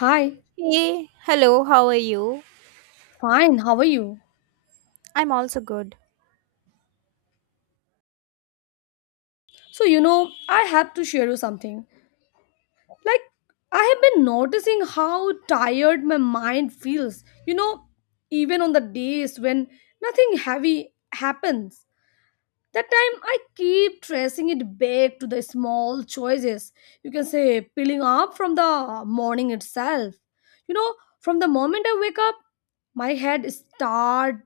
Hi, Hey, hello, how are you? fine, how are you? I'm also good. So, you know, I have to share you something. Like, I have been noticing how tired my mind feels, you know, even on the days when nothing heavy happens. That time I keep tracing it back to the small choices, you can say, peeling up from the morning itself. You know, from the moment I wake up, my head start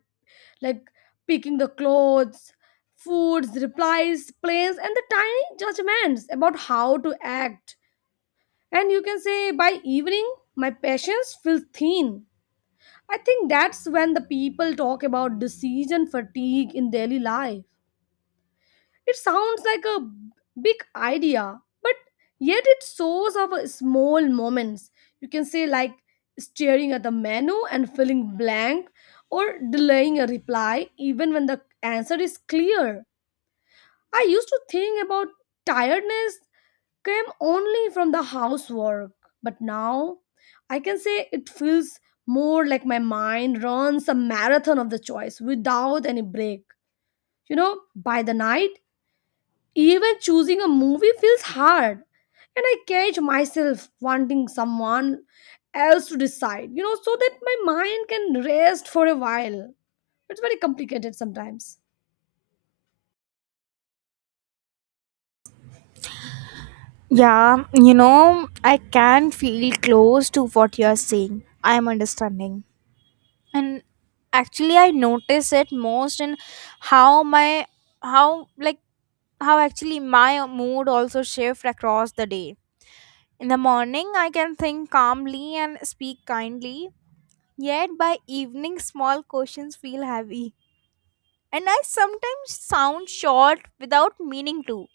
like picking the clothes, foods, replies, plans, and the tiny judgments about how to act. And you can say by evening, my patience feels thin. I think that's when the people talk about decision fatigue in daily life. It sounds like a big idea, but yet it shows our small moments. You can say, like staring at the menu and feeling blank, or delaying a reply even when the answer is clear. I used to think about tiredness came only from the housework, but now I can say it feels more like my mind runs a marathon of the choice without any break. You know, by the night, even choosing a movie feels hard, and I catch myself wanting someone else to decide, you know, so that my mind can rest for a while. It's very complicated sometimes. Yeah, you know, I can feel close to what you're saying. I'm understanding. And actually I notice it most in how my how like how actually my mood also shift across the day. In the morning I can think calmly and speak kindly, yet by evening small questions feel heavy. And I sometimes sound short without meaning to.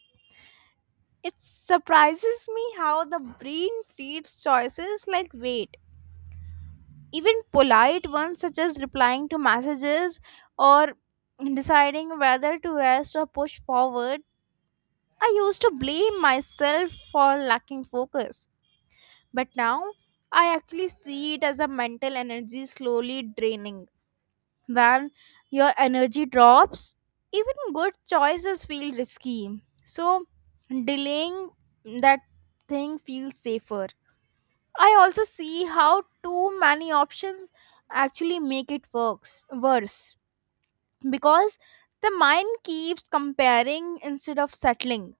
It surprises me how the brain treats choices like weight. Even polite ones, such as replying to messages or deciding whether to rest or push forward. I used to blame myself for lacking focus, but now I actually see it as a mental energy slowly draining. When your energy drops, even good choices feel risky. So, delaying that thing feels safer. I also see how too many options actually make it works worse because the mind keeps comparing instead of settling.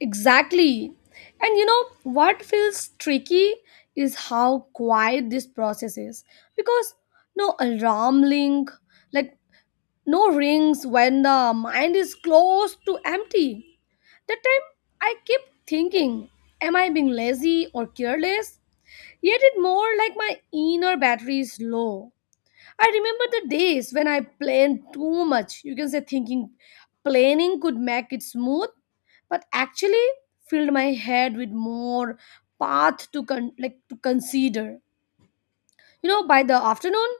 Exactly. And you know, what feels tricky is how quiet this process is because no alarm link, like no rings when the mind is close to empty. That time I kept thinking, am I being lazy or careless? Yet it more like my inner battery is low. I remember the days when I planned too much. You can say thinking planning could make it smooth, but actually filled my head with more path like to consider. You know, by the afternoon,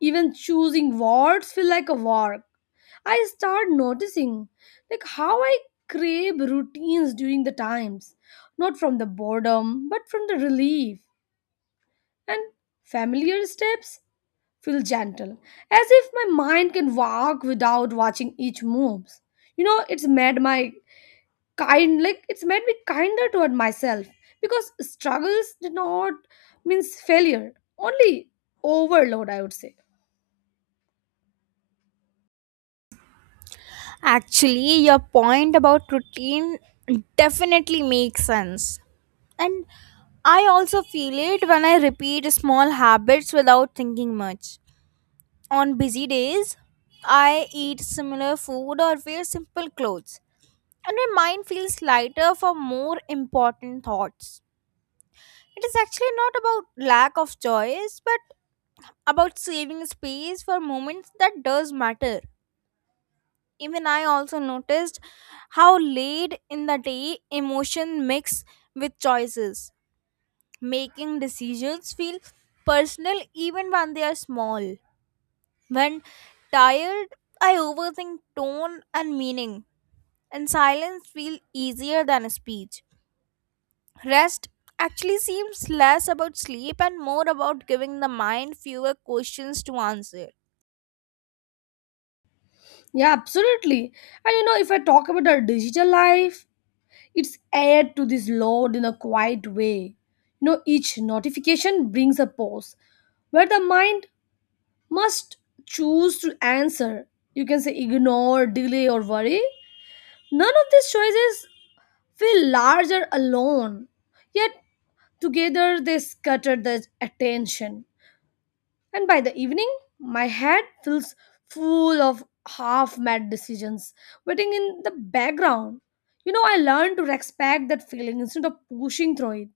even choosing words feel like a work. I start noticing like how I crave routines during the times, not from the boredom, but from the relief. And familiar steps feel gentle, as if my mind can walk without watching each moves. You know, it's made me kinder toward myself because struggles did not means failure, only overload, I would say. Actually, your point about routine definitely makes sense. And I also feel it when I repeat small habits without thinking much. On busy days, I eat similar food or wear simple clothes, and my mind feels lighter for more important thoughts. It is actually not about lack of choice, but about saving space for moments that does matter. Even I also noticed how late in the day emotion mix with choices, making decisions feel personal even when they are small. When tired, I overthink tone and meaning, and silence feel easier than a speech. Rest actually seems less about sleep and more about giving the mind fewer questions to answer. Yeah, absolutely. And you know, if I talk about our digital life, it's added to this load in a quiet way. You know, each notification brings a pause where the mind must choose to answer. You can say ignore, delay, or worry. None of these choices feel larger alone, yet together they scatter the attention. And by the evening, my head feels full of half mad decisions waiting in the background. You know, I learned to respect that feeling instead of pushing through it.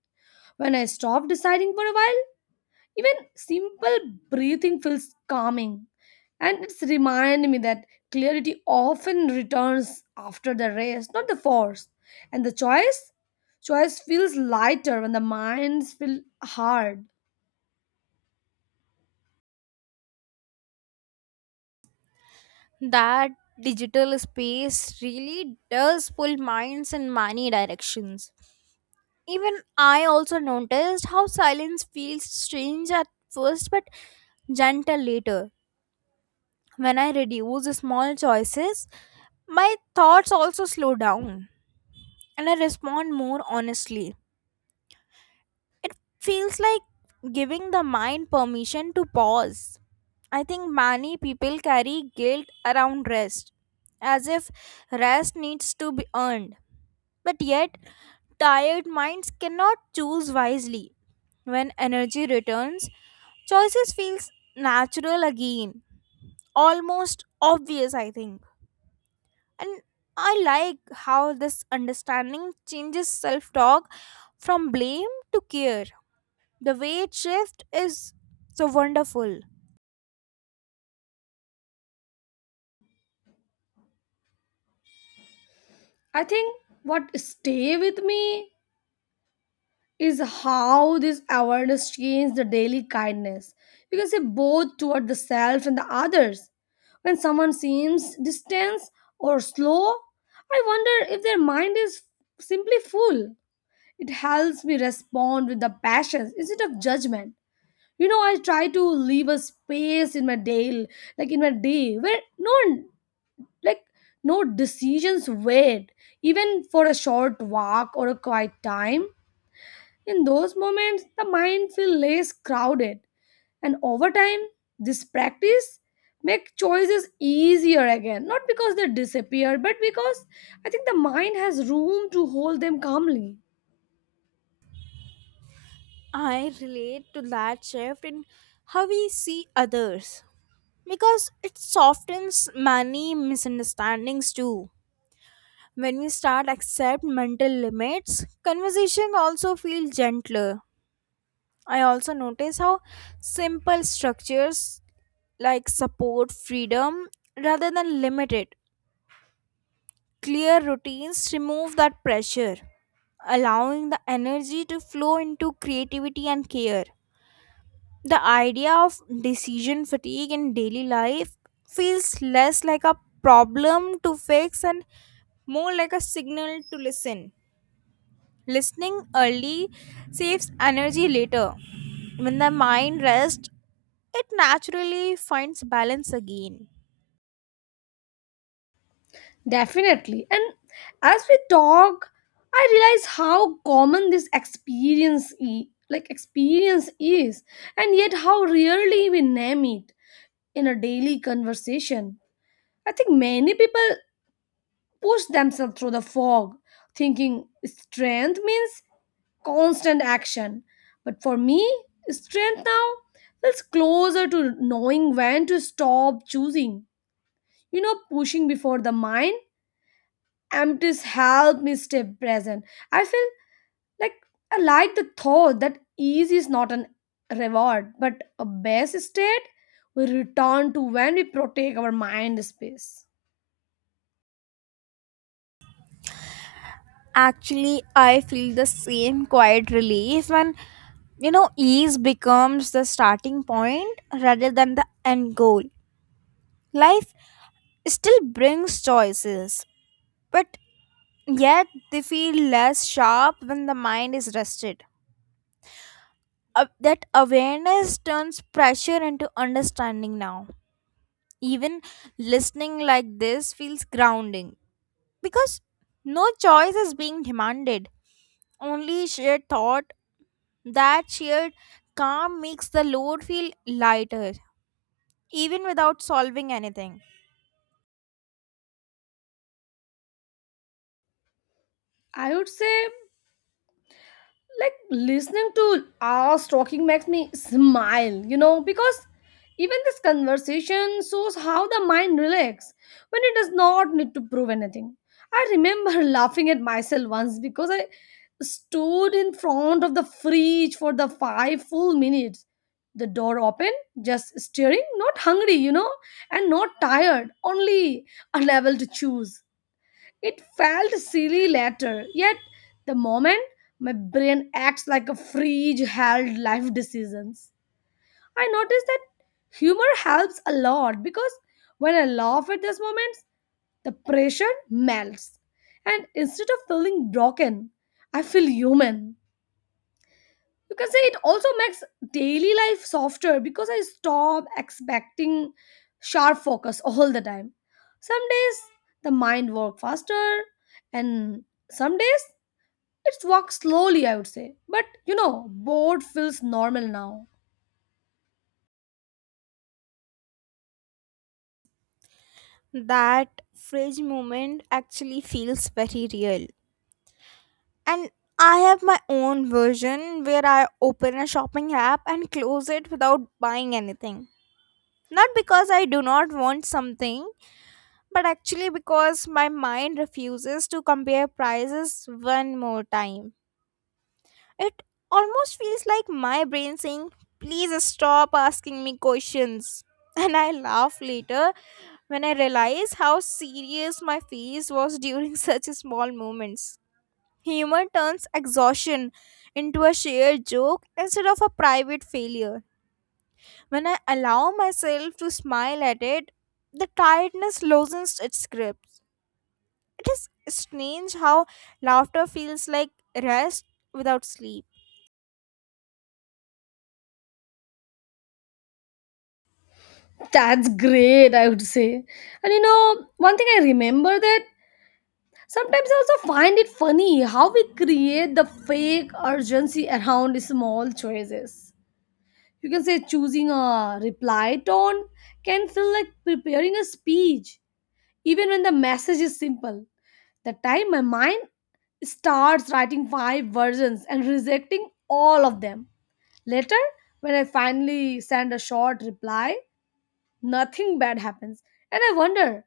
When I stop deciding for a while, even simple breathing feels calming. And it's reminded me that clarity often returns after the race, not the force. And the choice? Choice feels lighter when the minds feel hard. That digital space really does pull minds in many directions. Even I also noticed how silence feels strange at first but gentle later. When I reduce small choices, my thoughts also slow down and I respond more honestly. It feels like giving the mind permission to pause. I think many people carry guilt around rest, as if rest needs to be earned. But yet, tired minds cannot choose wisely. When energy returns, choices feels natural again, almost obvious, I think. And I like how this understanding changes self-talk from blame to care. The weight shift is so wonderful. I think what stay with me is how this awareness changed the daily kindness because it both toward the self and the others. When someone seems distant or slow, I wonder if their mind is simply full. It helps me respond with the passion instead of judgment. You know, I try to leave a space in my day, like in my day, where like no decisions wait, even for a short walk or a quiet time in those moments, the mind feels less crowded, and over time, this practice make choices easier again. Not because they disappear, but because I think the mind has room to hold them calmly. I relate to that shift in how we see others because it softens many misunderstandings too. When we start accept mental limits, conversation also feel gentler. I also notice how simple structures like support freedom rather than limited. Clear routines remove that pressure, allowing the energy to flow into creativity and care. The idea of decision fatigue in daily life feels less like a problem to fix and more like a signal to listen. Listening early saves energy later. When the mind rests, it naturally finds balance again. Definitely. And as we talk, I realize how common this like experience is, and yet how rarely we name it in a daily conversation. I think many people push themselves through the fog, thinking strength means constant action. But for me, strength now feels closer to knowing when to stop choosing. You know, pushing before the mind, empties help me stay present. I feel like I like the thought that ease is not an reward, but a best state we return to when we protect our mind space. Actually, I feel the same quiet relief when you know ease becomes the starting point rather than the end goal. Life still brings choices, but yet they feel less sharp when the mind is rested. That awareness turns pressure into understanding now. Even listening like this feels grounding because no choice is being demanded, only shared thought. That shared calm makes the load feel lighter, even without solving anything. I would say like listening to us talking makes me smile, you know, because even this conversation shows how the mind relaxes when it does not need to prove anything. I remember laughing at myself once because I stood in front of the fridge for the 5 full minutes, the door open, just staring, not hungry, you know, and not tired, only unable to choose. It felt silly later, yet the moment my brain acts like a fridge held life decisions. I noticed that humor helps a lot because when I laugh at these moments, the pressure melts. And instead of feeling broken, I feel human. You can say it also makes daily life softer because I stop expecting sharp focus all the time. Some days the mind works faster, and some days it works slowly, I would say, but you know, bored feels normal now. That fridge moment actually feels very real. And I have my own version where I open a shopping app and close it without buying anything. Not because I do not want something, but actually because my mind refuses to compare prices one more time. It almost feels like my brain saying, "Please stop asking me questions." And I laugh later when I realize how serious my face was during such small moments. Humor turns exhaustion into a shared joke instead of a private failure. When I allow myself to smile at it, the tiredness loosens its grip. It is strange how laughter feels like rest without sleep. That's great, I would say. And you know, one thing I remember that sometimes I also find it funny how we create the fake urgency around small choices. You can say choosing a reply tone can feel like preparing a speech even when the message is simple. The time my mind starts writing five versions and rejecting all of them. Later when I finally send a short reply, nothing bad happens, and I wonder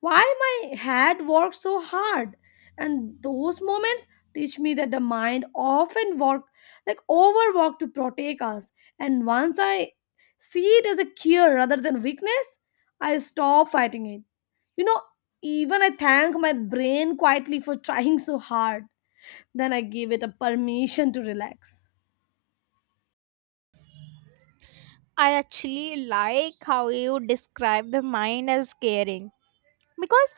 why my head works so hard. And those moments teach me that the mind often work like overwork to protect us. And once I see it as a cure rather than weakness, I stop fighting it. You know, even I thank my brain quietly for trying so hard, then I give it a permission to relax. I actually like how you describe the mind as caring because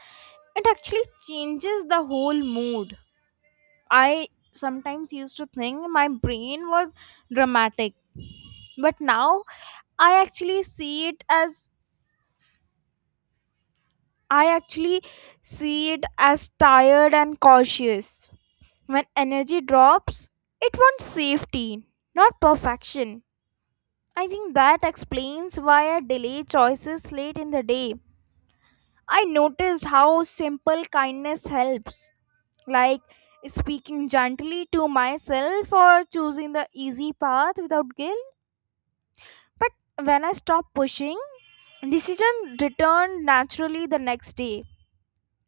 it actually changes the whole mood. I sometimes used to think my brain was dramatic, but now I actually see it as I actually see it as tired and cautious. When energy drops, it wants safety, not perfection. I think that explains why I delay choices late in the day. I noticed how simple kindness helps, like speaking gently to myself or choosing the easy path without guilt. But when I stopped pushing, decision returned naturally the next day.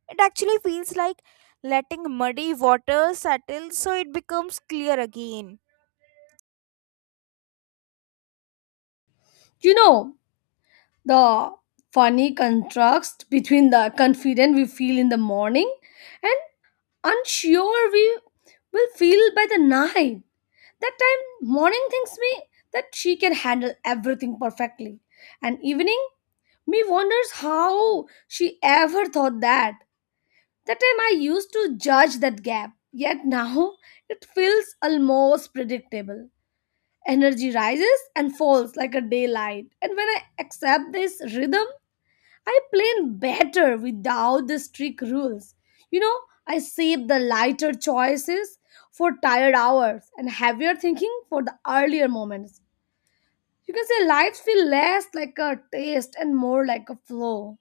It actually feels like letting muddy water settle so it becomes clear again. You know, the funny contrast between the confident we feel in the morning and unsure we will feel by the night. That time, morning thinks me that she can handle everything perfectly, and evening, me wonders how she ever thought that. That time, I used to judge that gap, yet now it feels almost predictable. Energy rises and falls like a daylight, and when I accept this rhythm, I plan better without the strict rules. You know, I save the lighter choices for tired hours and heavier thinking for the earlier moments. You can say lives feel less like a taste and more like a flow.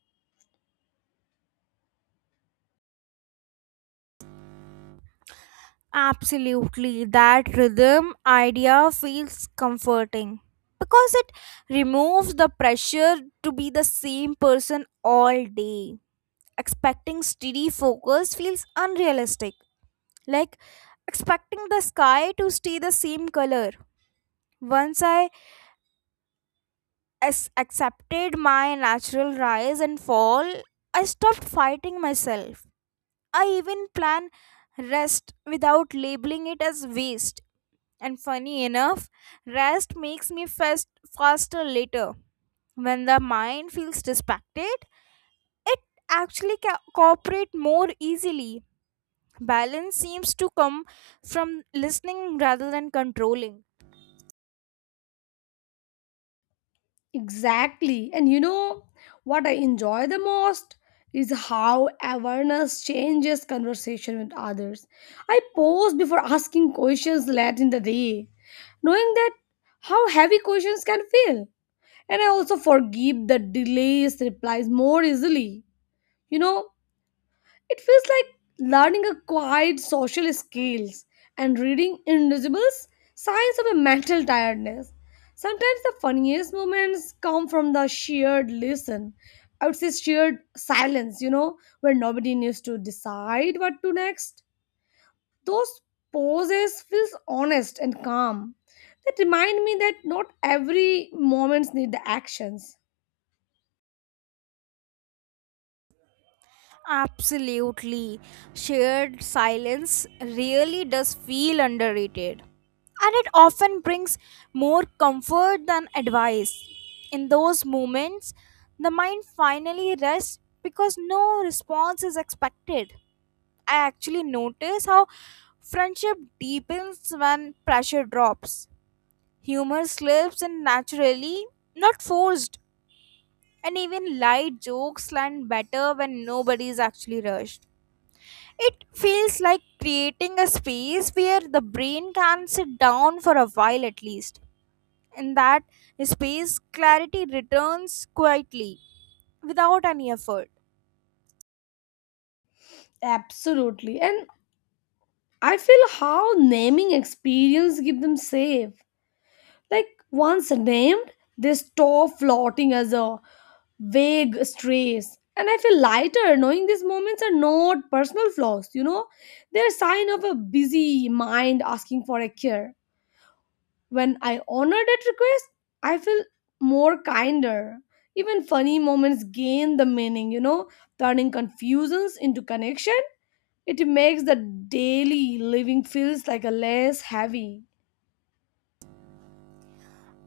Absolutely, that rhythm idea feels comforting because it removes the pressure to be the same person all day. Expecting steady focus feels unrealistic, like expecting the sky to stay the same color. Once accepted my natural rise and fall, I stopped fighting myself. I even plan rest without labeling it as waste. And funny enough, rest makes me faster later. When the mind feels distracted, it actually cooperate more easily. Balance seems to come from listening rather than controlling. Exactly. And you know what I enjoy the most is how awareness changes conversation with others. I pause before asking questions late in the day, knowing that how heavy questions can feel. And I also forgive the delays replies more easily. You know, it feels like learning a quiet social skills and reading invisible signs of a mental tiredness. Sometimes the funniest moments come from the shared listen. I would say shared silence, you know, where nobody needs to decide what to next. Those pauses feels honest and calm. That remind me that not every moments need the actions. Absolutely. Shared silence really does feel underrated. And it often brings more comfort than advice. In those moments, the mind finally rests because no response is expected. I actually notice how friendship deepens when pressure drops. Humor slips in naturally, not forced. And even light jokes land better when nobody is actually rushed. It feels like creating a space where the brain can sit down for a while at least. In that space, clarity returns quietly, without any effort. Absolutely. And I feel how naming experience give them safe. Like once named, they stop floating as a vague strays. And I feel lighter knowing these moments are not personal flaws, you know? They're a sign of a busy mind asking for a cure. When I honor that request, I feel more kinder. Even funny moments gain the meaning, you know, turning confusions into connection. It makes the daily living feels like a less heavy.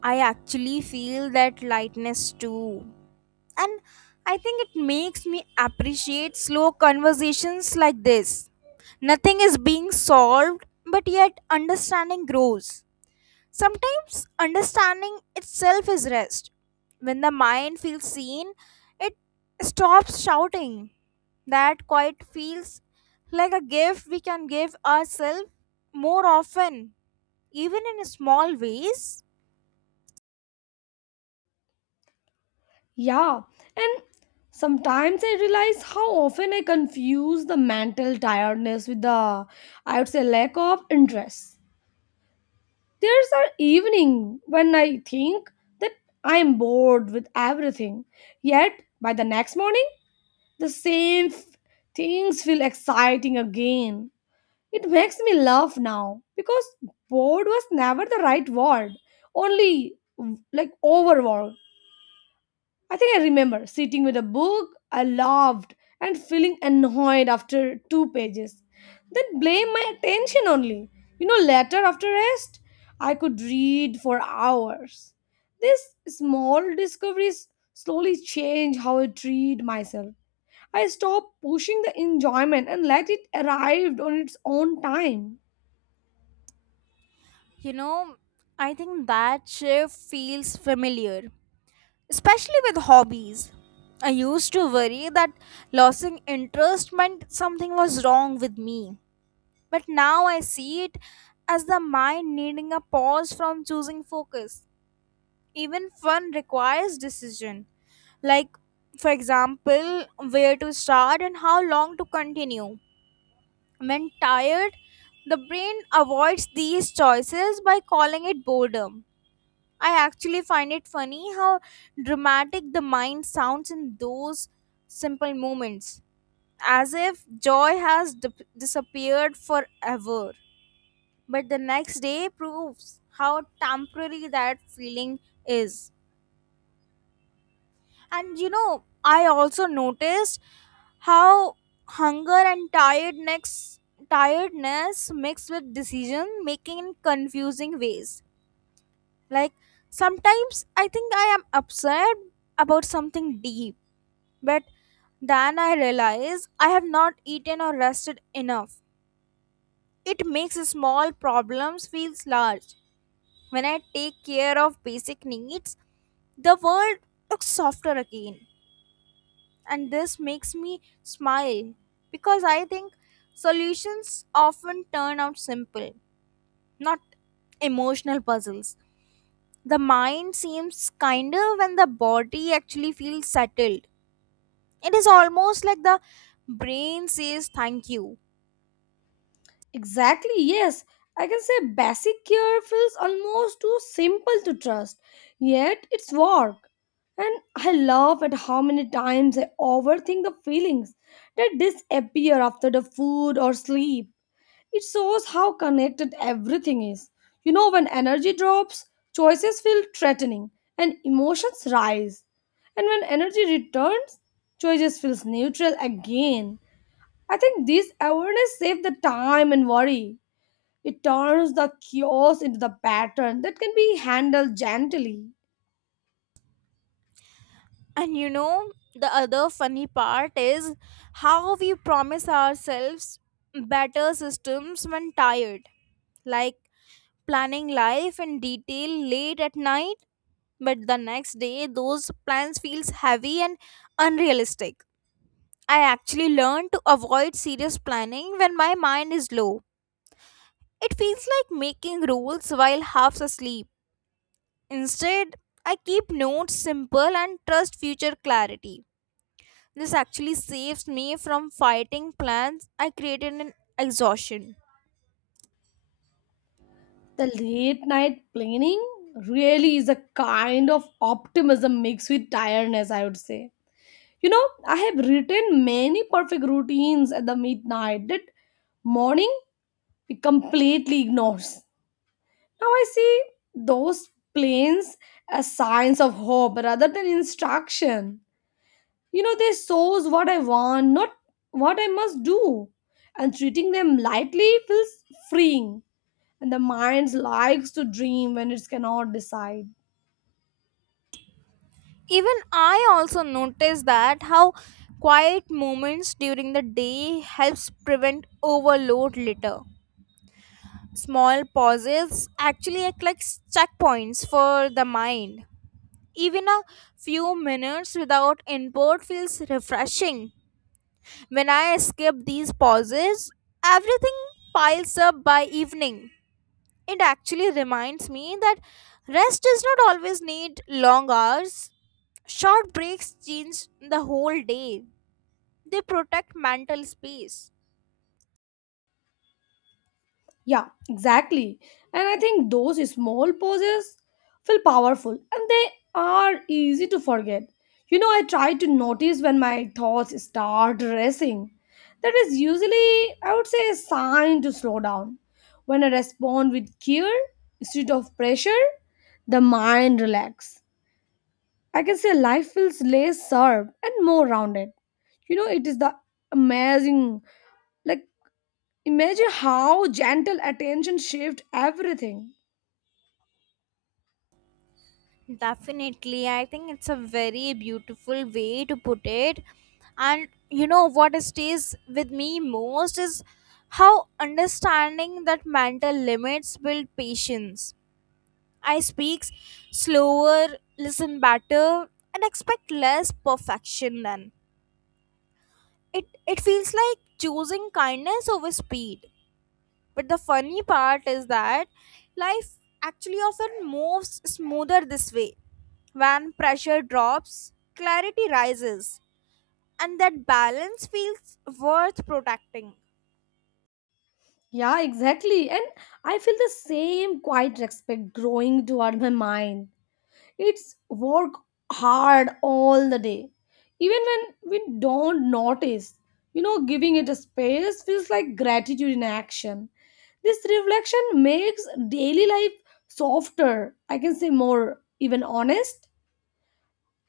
I actually feel that lightness too. And I think it makes me appreciate slow conversations like this. Nothing is being solved, but yet understanding grows. Sometimes understanding itself is rest. When the mind feels seen, it stops shouting. That quiet feels like a gift we can give ourselves more often, even in small ways. Yeah, and sometimes I realize how often I confuse the mental tiredness with the I would say lack of interest. There's an evening when I think that I am bored with everything, yet by the next morning the same things feel exciting again. It makes me laugh now because bored was never the right word, only like overworked. I think I remember sitting with a book I loved and feeling annoyed after 2 pages. Then blame my attention only. You know, later after rest, I could read for hours. These small discoveries slowly change how I treat myself. I stopped pushing the enjoyment and let it arrive on its own time. You know, I think that shift feels familiar, especially with hobbies. I used to worry that losing interest meant something was wrong with me. But now I see it as the mind needing a pause from choosing focus. Even fun requires decision. Like, for example, where to start and how long to continue. When tired, the brain avoids these choices by calling it boredom. I actually find it funny how dramatic the mind sounds in those simple moments, as if joy has disappeared forever. But the next day proves how temporary that feeling is. And you know, I also noticed how hunger and tiredness mixed with decision making in confusing ways. Like sometimes I think I am upset about something deep, but then I realize I have not eaten or rested enough. It makes small problems feels large. When I take care of basic needs, the world looks softer again. And this makes me smile because I think solutions often turn out simple, not emotional puzzles. The mind seems kinder when the body actually feels settled. It is almost like the brain says thank you. Exactly, yes. I can say basic care feels almost too simple to trust, yet it's work. And I love at how many times I overthink the feelings that disappear after the food or sleep. It shows how connected everything is. You know, when energy drops, choices feel threatening and emotions rise. And when energy returns, choices feels neutral again. I think this awareness saves the time and worry. It turns the chaos into the pattern that can be handled gently. And you know, the other funny part is how we promise ourselves better systems when tired, like planning life in detail late at night, but the next day those plans feels heavy and unrealistic. I actually learned to avoid serious planning when my mind is low. It feels like making rules while half asleep. Instead, I keep notes simple and trust future clarity. This actually saves me from fighting plans I created in exhaustion. The late night planning really is a kind of optimism mixed with tiredness, I would say. You know, I have written many perfect routines at the midnight that morning we completely ignores. Now I see those planes as signs of hope rather than instruction. You know, they shows what I want, not what I must do. And treating them lightly feels freeing. And the mind likes to dream when it cannot decide. Even I also noticed that how quiet moments during the day helps prevent overload later. Small pauses actually act like checkpoints for the mind. Even a few minutes without input feels refreshing. When I skip these pauses, everything piles up by evening. It actually reminds me that rest does not always need long hours. Short breaks change the whole day, they protect mental space. Yeah, exactly. And I think those small pauses feel powerful and they are easy to forget. You know, I try to notice when my thoughts start racing. That is usually, I would say, a sign to slow down. When I respond with care instead of pressure, the mind relax. I can say life feels less sharp and more rounded. You know, it is the amazing like imagine how gentle attention shaped everything. Definitely, I think it's a very beautiful way to put it. And you know what stays with me most is how understanding that mental limits build patience. I speak slower, listen better, and expect less perfection then. It feels like choosing kindness over speed. But the funny part is that life actually often moves smoother this way. When pressure drops, clarity rises, and that balance feels worth protecting. Yeah, exactly. And I feel the same quiet respect growing toward my mind. It's work hard all the day. Even when we don't notice, you know, giving it a space feels like gratitude in action. This reflection makes daily life softer, I can say more, even honest.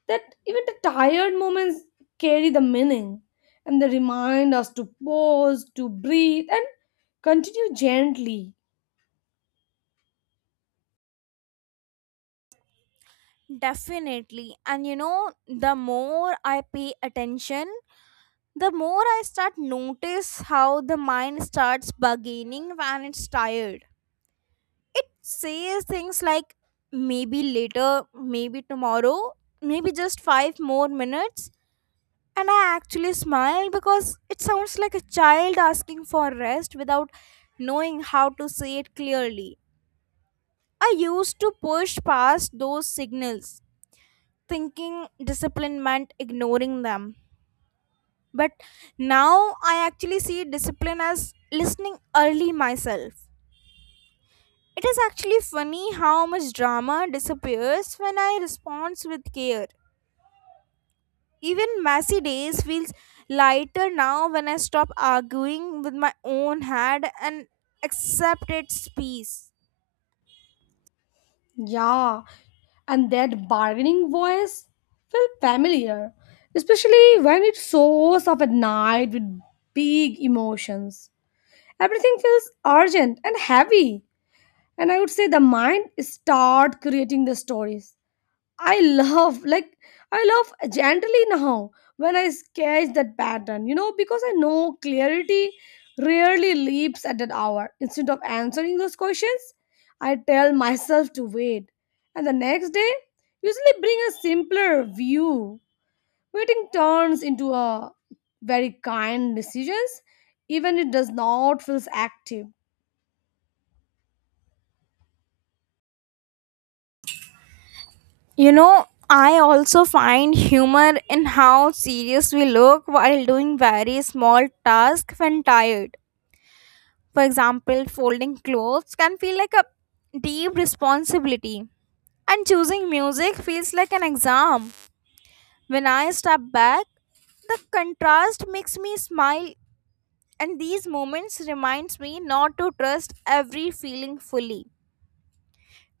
That even the tired moments carry the meaning and they remind us to pause, to breathe, and continue gently. Definitely. And you know, the more I pay attention, the more I start notice how the mind starts bargaining when it's tired. It says things like maybe later, maybe tomorrow, maybe just five more minutes. And I actually smile because it sounds like a child asking for rest without knowing how to say it clearly. I used to push past those signals, thinking discipline meant ignoring them. But now I actually see discipline as listening early myself. It is actually funny how much drama disappears when I respond with care. Even messy days feels lighter now when I stop arguing with my own head and accept its peace. Yeah, and that bargaining voice felt familiar, especially when it soars up at night with big emotions. Everything feels urgent and heavy, and I would say the mind start creating the stories I love like I love generally now when I sketch that pattern, you know, because I know clarity rarely leaps at that hour. Instead of answering those questions, I tell myself to wait. And the next day usually bring a simpler view. Waiting turns into a very kind decisions, even it does not feels active. You know, I also find humor in how serious we look while doing very small tasks when tired. For example, folding clothes can feel like a deep responsibility, and choosing music feels like an exam. When I step back, the contrast makes me smile and these moments reminds me not to trust every feeling fully.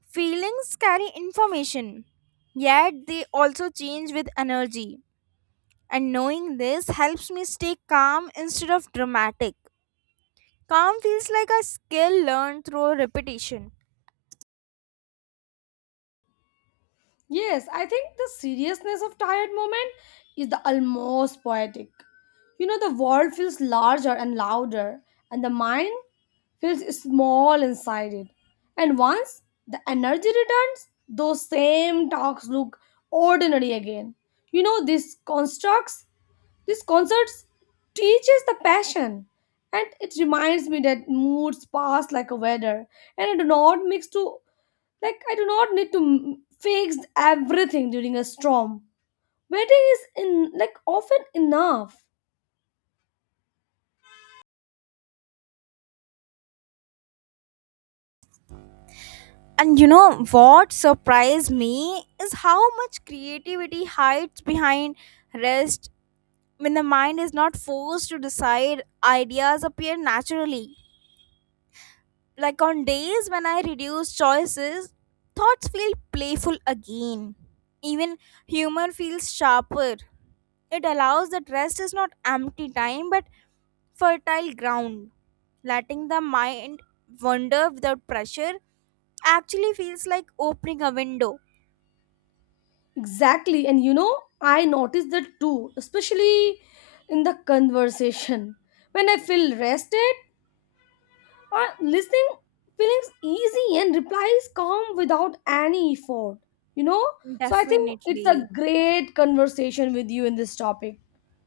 Feelings carry information, yet they also change with energy. And knowing this helps me stay calm instead of dramatic. Calm feels like a skill learned through repetition. Yes, I think the seriousness of tired moment is the almost poetic. You know, the world feels larger and louder, and the mind feels small inside it. And once the energy returns, those same talks look ordinary again. You know, these constructs, these concerts teaches the passion. And it reminds me that moods pass like a weather and I do not need to fix everything during a storm. Waiting is in like often enough. And you know what surprised me is how much creativity hides behind rest when the mind is not forced to decide, ideas appear naturally. Like on days when I reduce choices, thoughts feel playful again. Even humor feels sharper. It allows that rest is not empty time but fertile ground. Letting the mind wander without pressure actually feels like opening a window. Exactly, and you know, I noticed that too, especially in the conversation. When I feel rested, I listening feelings easy and replies come without any effort. You know, so I think it's a Definitely. great conversation with you in this topic.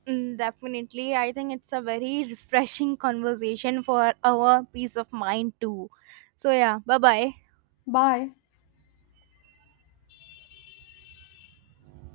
Mm, definitely. I think it's a very refreshing conversation for our peace of mind, too. So, yeah, bye bye. Bye.